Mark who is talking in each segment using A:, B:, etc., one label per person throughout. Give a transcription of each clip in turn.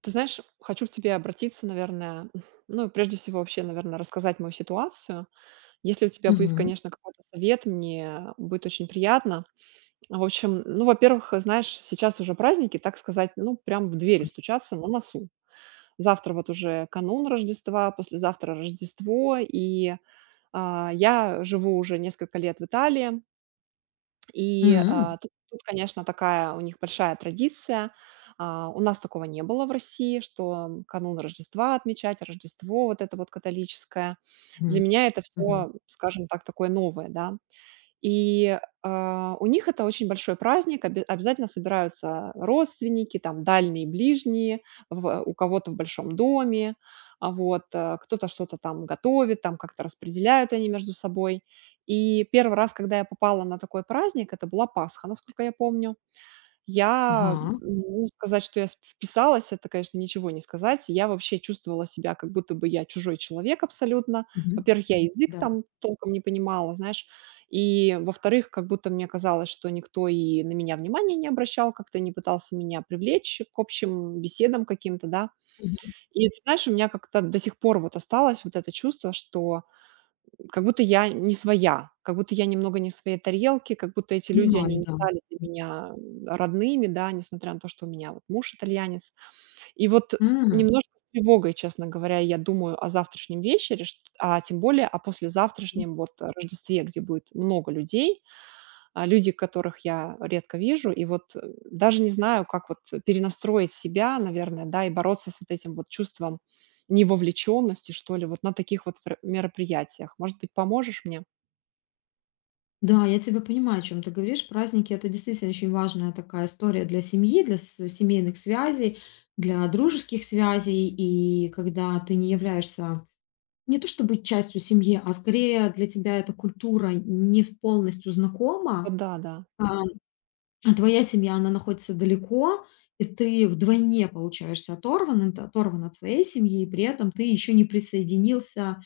A: Ты знаешь, хочу к тебе обратиться, наверное, ну, и прежде всего вообще, наверное, рассказать мою ситуацию. Если у тебя будет,
B: Мгм.
A: конечно, какой-то совет, мне будет очень приятно. В общем, ну, во-первых, знаешь, сейчас уже праздники, так сказать, ну, прям в двери стучатся на носу. Завтра вот уже канун Рождества, послезавтра Рождество, и я живу уже несколько лет в Италии, и,
B: М.
A: тут, конечно, такая у них большая традиция. У нас такого не было в России, что канун Рождества отмечать, Рождество вот это вот католическое. Для
B: Мгм.
A: меня это
B: Мгм.
A: все, скажем так, такое новое, да. И, у них это очень большой праздник, обязательно собираются родственники, там дальние, ближние, в у кого-то в большом доме, а, вот, кто-то что-то там готовит, там как-то распределяют они между собой. И первый раз, когда я попала на такой праздник, это была Пасха, насколько я помню. Я
B: Ага.
A: не могу сказать, что я с вписалась, это, конечно, ничего не сказать. Я вообще чувствовала себя, как будто бы я чужой человек абсолютно.
B: Мгм.
A: Во-первых, я язык
B: Да.
A: там толком не понимала, знаешь. И, во-вторых, как будто мне казалось, что никто и на меня внимания не обращал, как-то не пытался меня привлечь к общим беседам каким-то, да.
B: Мгм.
A: И ты знаешь, у меня как-то до сих пор вот осталось вот это чувство, что как будто я не своя, как будто я немного не в своей тарелке, как будто эти люди, они
B: Понимаю,
A: не
B: да.
A: стали для меня, родными, да, несмотря на то, что у меня вот муж итальянец. И вот
B: М.
A: немножко с тревогой, честно говоря, я думаю о завтрашнем вечере, шт а тем более о послезавтрашнем вот Рождестве, где будет много людей люди, которых я редко вижу. И вот, даже не знаю, как вот перенастроить себя, наверное, да, и бороться с вот этим вот чувством невовлеченности, что ли, вот на таких вот фр мероприятиях. Может быть, поможешь мне?
B: Да, я тебя понимаю, о чем ты говоришь. Праздники- это действительно очень важная такая история для семьи, для с семейных связей, для дружеских связей. И когда ты не являешься не то чтобы частью семьи, а скорее для тебя эта культура не в полностью
A: Вот
B: знакома,
A: да, да,
B: а А твоя семья, она находится далеко, и ты вдвойне получаешься оторванным, ты оторван от своей семьи, и при этом ты еще не присоединился,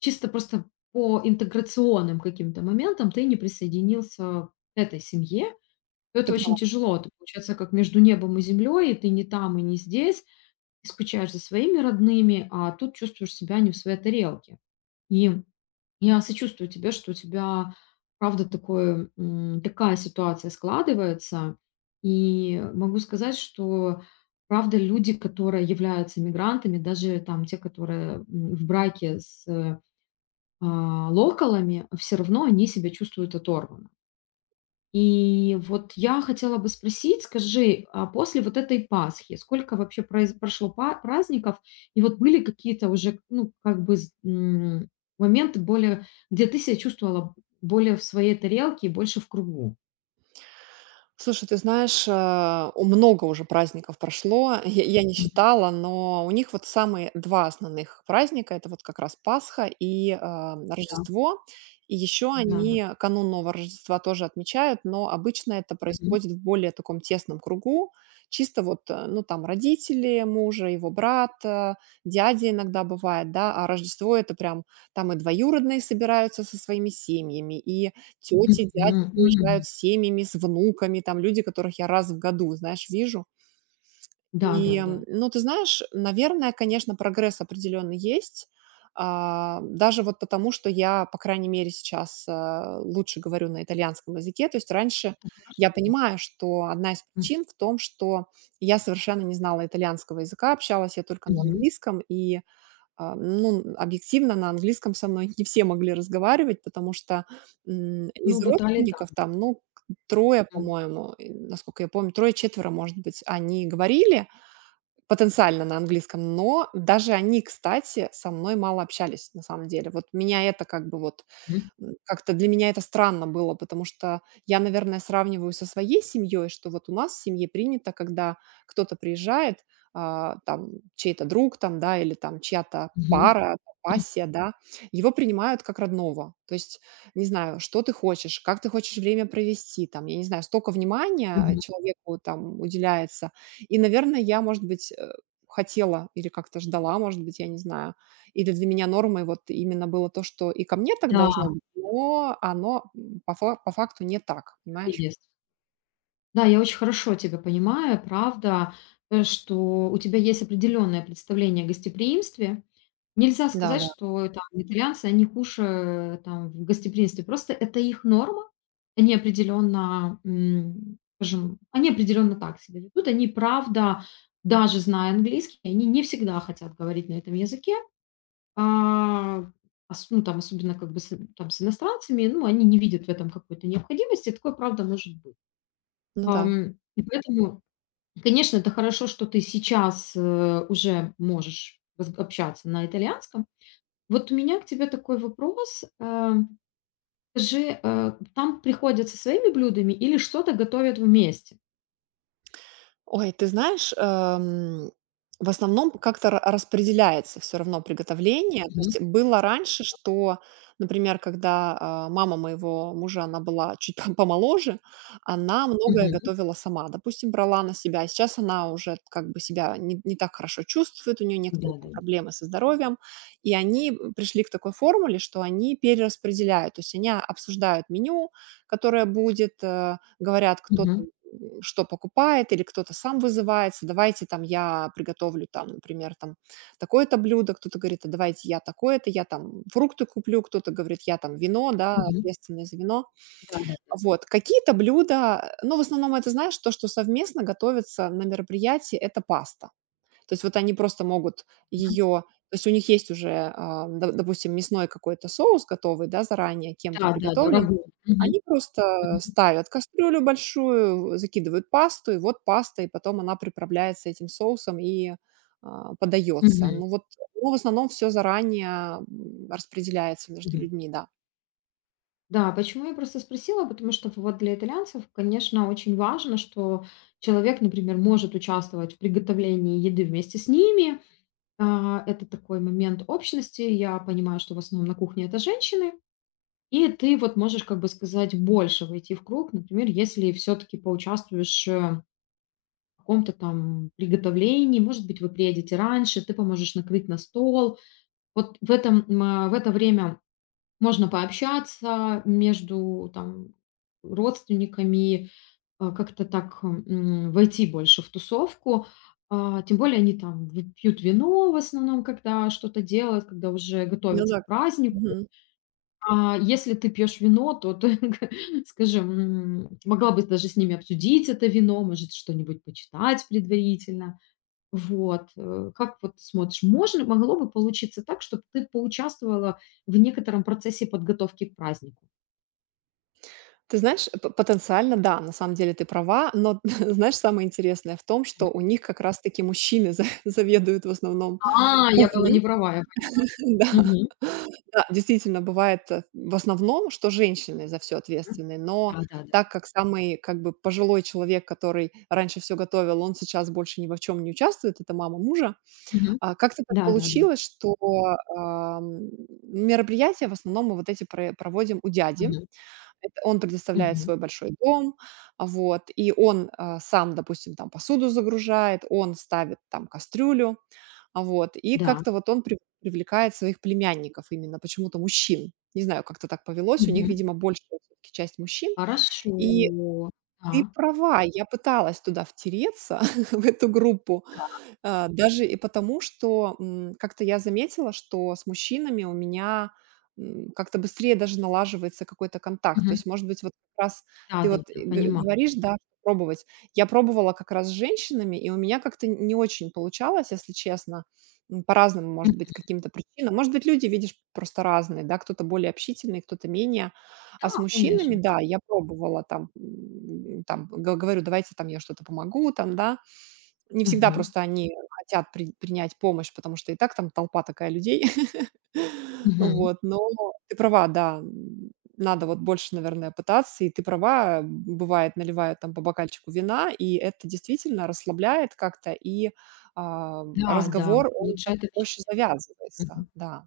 B: чисто просто по интеграционным каким-то моментам ты не присоединился к этой семье. То Это
A: ты
B: очень
A: права.
B: тяжело. Ты, получается, как между небом и землей, и ты не там и не здесь, и скучаешь за своими родными, а тут чувствуешь себя не в своей тарелке. И я сочувствую тебе, что у тебя, правда, такая ситуация складывается. И могу сказать, что, правда, люди, которые являются мигрантами, даже там те, которые в браке с локалами, все равно они себя чувствуют оторванно. И вот я хотела бы спросить, скажи, а после вот этой Пасхи сколько вообще произ прошло па праздников? И вот были какие-то уже, ну, как бы моменты более, где ты себя чувствовала более в своей тарелке и больше в кругу?
A: Слушай, ты знаешь, у много уже праздников прошло. Я не
B: Мгм.
A: считала, но у них вот самые два основных праздника. Это вот как раз Пасха и
B: Да,
A: Рождество. И еще
B: да-да.
A: они канун Нового Рождества тоже отмечают, но обычно это
B: Мгм.
A: происходит в более таком тесном кругу. Чисто вот, ну, там родители мужа, его брат, дядя иногда бывает, да, а Рождество это прям там и двоюродные собираются со своими семьями, и тети дяди
B: Мгм.
A: приезжают
B: Мгм.
A: с семьями, с внуками, там люди, которых я раз в году, знаешь, вижу. И,
B: Да-да-да.
A: ну, ты знаешь, наверное, конечно, прогресс определенно есть. Даже вот потому, что я, по крайней мере, сейчас, лучше говорю на итальянском языке. То есть раньше
B: Хорошо,
A: я
B: да.
A: понимаю, что одна из
B: М.
A: причин в том, что я совершенно не знала итальянского языка, общалась я только на
B: Мгм.
A: английском, и ну, объективно, на английском со мной не все могли разговаривать, потому что,
B: Ну,
A: из
B: вот Али так,
A: родственников
B: да.
A: там, ну, к 3,
B: М.
A: по-моему, и, насколько я помню, трое-четверо, может быть, они говорили потенциально на английском, но даже они, кстати, со мной мало общались на самом деле. Вот меня это как бы вот
B: Мгм.
A: Как-то для меня это странно было, потому что я, наверное, сравниваю со своей семьей, что вот у нас в семье принято, когда кто-то приезжает, там чей-то друг, там, да, или там чья-то
B: Мгм.
A: пара, пассия, да, его принимают как родного. То есть, не знаю, что ты хочешь, как ты хочешь время провести, там, я не знаю, столько внимания
B: Мгм.
A: человеку там уделяется. И, наверное, я, может быть, хотела или как-то ждала, может быть, я не знаю, или для меня нормой вот именно было то, что и ко мне так
B: Да, да,
A: должно быть, но оно, по факту не так,
B: так и
A: понимаешь?
B: есть. Да, я очень хорошо тебя понимаю, правда, что у тебя есть определенное представление о гостеприимстве. Нельзя сказать,
A: Да-да,
B: что там итальянцы, они хуже там в гостеприимстве. Просто это их норма. Они определенно, скажем, они определенно так себя ведут. Они, правда, даже зная английский, они не всегда хотят говорить на этом языке. А, ну, там, особенно как бы там, с иностранцами, ну, они не видят в этом какой-то необходимости. Такое, правда, может быть.
A: ну да.
B: И поэтому конечно, это хорошо, что ты сейчас, уже можешь раз общаться на итальянском. Вот у меня к тебе такой вопрос. Скажи, там приходят со своими блюдами или что-то готовят вместе?
A: Ой, ты знаешь, в основном как-то распределяется все равно приготовление. То
B: Мгм,
A: есть было раньше, что, например, когда мама моего мужа, она была чуть помоложе, она многое
B: мгм.
A: готовила сама. Допустим, брала на себя. И сейчас она уже как бы себя не так хорошо чувствует, у нее некоторые там
B: Да-да.
A: проблемы со здоровьем. И они пришли к такой формуле, что они перераспределяют. То есть они обсуждают меню, которое будет, говорят, кто
B: Мгм,
A: что покупает, или кто-то сам вызывается. Давайте там я приготовлю там, например, там такое-то блюдо, кто-то говорит, а давайте я такое-то, я там фрукты куплю, кто-то говорит, я там вино, да,
B: мгм.
A: ответственное за вино.
B: Да-да-да.
A: Вот, какие-то блюда, ну, в основном это, знаешь, то, что совместно готовится на мероприятии, это паста. То есть вот они просто могут
B: Мгм.
A: ее, то есть у них есть уже, допустим, мясной какой-то соус готовый, да, заранее кем-то
B: Да-да-да,
A: приготовлен,
B: рагу. Мгм,
A: они просто
B: мгм,
A: ставят кастрюлю большую, закидывают пасту, и вот паста, и потом она приправляется этим соусом и, подается.
B: мгм,
A: Ну вот, ну, в основном все заранее, распределяется между
B: мгм.
A: людьми, да.
B: Да, почему я просто спросила, потому что вот для итальянцев, конечно, очень важно, что человек, например, может участвовать в приготовлении еды вместе с ними. А, это такой момент общности. Я понимаю, что в основном на кухне это женщины, и ты вот можешь, как бы сказать, больше войти в круг. Например, если все-таки поучаствуешь в каком-то там приготовлении, может быть, вы приедете раньше, ты поможешь накрыть на стол. Вот в это время можно пообщаться между там, родственниками, как-то так, войти больше в тусовку. А, тем более они там ви пьют вино в основном, когда что-то делают, когда уже
A: Ну
B: готовятся
A: да.
B: к празднику.
A: Мгм.
B: А если ты пьешь вино, то ты, скажем, могла бы даже с ними обсудить это вино, может, что-нибудь почитать предварительно. Вот, как вот ты смотришь, можно могло бы получиться так, чтобы ты поучаствовала в некотором процессе подготовки к празднику?
A: Ты знаешь, п потенциально, да, на самом деле ты права, но знаешь, самое интересное в том, что у них как раз таки мужчины за заведуют в основном
B: А, я была не
A: кухней.
B: права, я поняла.
A: Да, да, действительно, бывает, в основном, что женщины за все
B: Мгм.
A: ответственны, но
B: Да-да-да.
A: так как самый, как бы, пожилой человек, который раньше все готовил, он сейчас больше ни во чем не участвует, это мама мужа.
B: Мгм.
A: Как-то так
B: Да-да-да.
A: получилось, что, ам, мероприятия в основном мы вот эти проводим у дяди.
B: Мгм,
A: Это он предоставляет
B: мгм.
A: свой большой дом, а, вот, и он, сам, допустим, там посуду загружает, он ставит там кастрюлю. А вот, и
B: Да.
A: как-то вот он привлекает своих племянников, именно почему-то мужчин. Не знаю, как-то так повелось. У них,
B: Мгм.
A: видимо, большая всё-таки часть мужчин.
B: Хорошо.
A: И
B: Да,
A: ты права, я пыталась туда втереться, в эту группу,
B: да.
A: даже и потому, что, как-то я заметила, что с мужчинами у меня, как-то быстрее даже налаживается какой-то контакт. То
B: Мгм.
A: есть, может быть, вот как раз ты вот,
B: Да-да-да,
A: г
B: понимаю.
A: говоришь, да, пробовать. Я пробовала как раз с женщинами, и у меня как-то не очень получалось, если честно. По-разному,
B: М,
A: может быть, каким-то причинам. Может быть, люди, видишь, просто разные, да, кто-то более общительный, кто-то менее. А с
B: да,
A: мужчинами,
B: конечно.
A: да, я пробовала там, там г говорю: "Давайте там я что-то помогу", там, да. Не всегда
B: Мгм,
A: просто они хотят принять помощь, потому что и так там толпа такая людей.
B: мгм.
A: Вот, но ты права, да, надо вот больше, наверное, пытаться. И ты права, бывает, наливают там по бокальчику вина, и это действительно расслабляет как-то, и,
B: Да, да,
A: разговор, он
B: улучшает
A: как-то
B: общение.
A: проще завязывается,
B: Мгм.
A: да.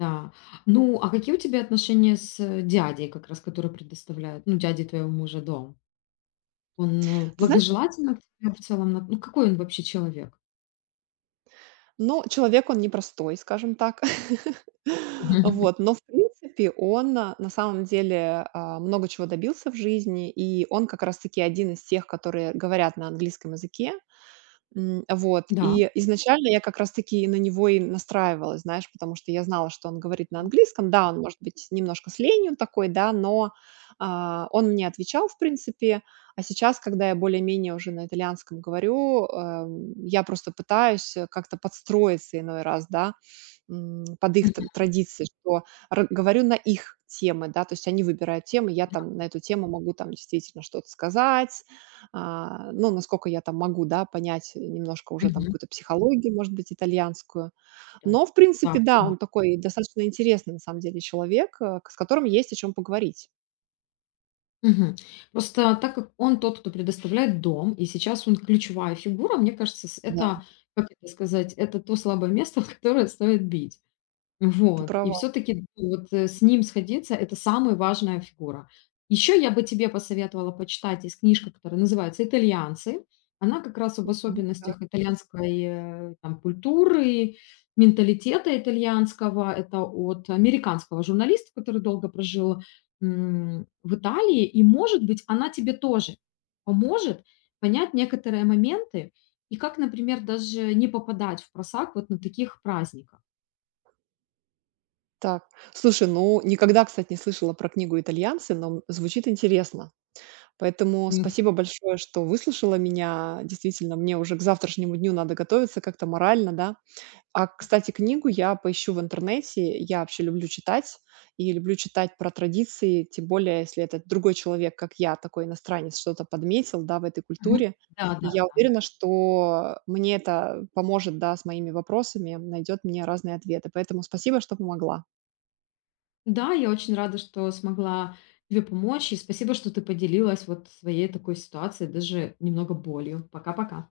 B: Да. Ну, а какие у тебя отношения с, дядей, как раз который предоставляет, ну, дядей твоего мужа, дом? Он,
A: Ты знаешь.
B: благожелательно к тебе в целом какой он вообще человек?
A: Но человек он непростой, скажем так.
B: Мгм.
A: Вот, но в принципе он, на самом деле, много чего добился в жизни, и он как раз таки один из тех, которые говорят на английском языке. Вот.
B: Да.
A: И изначально я как раз таки и на него и настраивалась, знаешь, потому что я знала, что он говорит на английском. Да, он, может быть, немножко с ленью такой, да, но, он мне отвечал, в принципе. А сейчас, когда я более-менее уже на итальянском говорю, я просто пытаюсь, как-то подстроиться иной раз, да. Под их тр
B: Мгм,
A: традиции, что ра говорю на их темы, да, то есть они выбирают темы, я там на эту тему могу там действительно что-то сказать, ну, насколько я там могу, да, понять немножко уже там
B: мгм.
A: какую-то психологию, может быть, итальянскую.
B: Да.
A: Но, в принципе,
B: Да,
A: да,
B: понимаю.
A: он такой достаточно интересный, на самом деле, человек, к с которым есть о чем поговорить.
B: Мгм. Просто так как он тот, кто предоставляет дом, и сейчас он ключевая фигура, мне кажется,
A: Да,
B: это, как это сказать, это то слабое место, в которое стоит бить.
A: ты
B: Вот, и
A: права.
B: все таки вот, с ним сходиться- это самая важная фигура. Еще я бы тебе посоветовала почитать, есть книжка, которая называется "Итальянцы". Она как раз об
A: Мгм. Так
B: особенностях итальянской, там культуры, менталитета итальянского. Это от американского журналиста, который долго прожил, в Италии. И, может быть, она тебе тоже поможет понять некоторые моменты и как, например, даже не попадать в просак вот на таких праздниках.
A: так. Слушай, ну, никогда, кстати, не слышала про книгу "Итальянцы", но, звучит интересно. Поэтому спасибо большое, что выслушала меня. Действительно, мне уже к завтрашнему дню надо готовиться как-то морально, да. А, кстати, книгу я поищу в интернете. Я вообще люблю читать и люблю читать про традиции, тем более, если этот другой человек, как я, такой иностранец, что-то подметил, да, в этой
B: Мгм.
A: культуре.
B: Да,
A: И
B: да.
A: я уверена, что мне это поможет, да, с моими вопросами, найдет мне разные ответы. Поэтому спасибо, что помогла.
B: Да, я очень рада, что смогла тебе помочь, и спасибо, что ты поделилась вот своей такой ситуацией, даже немного болью. Пока-пока.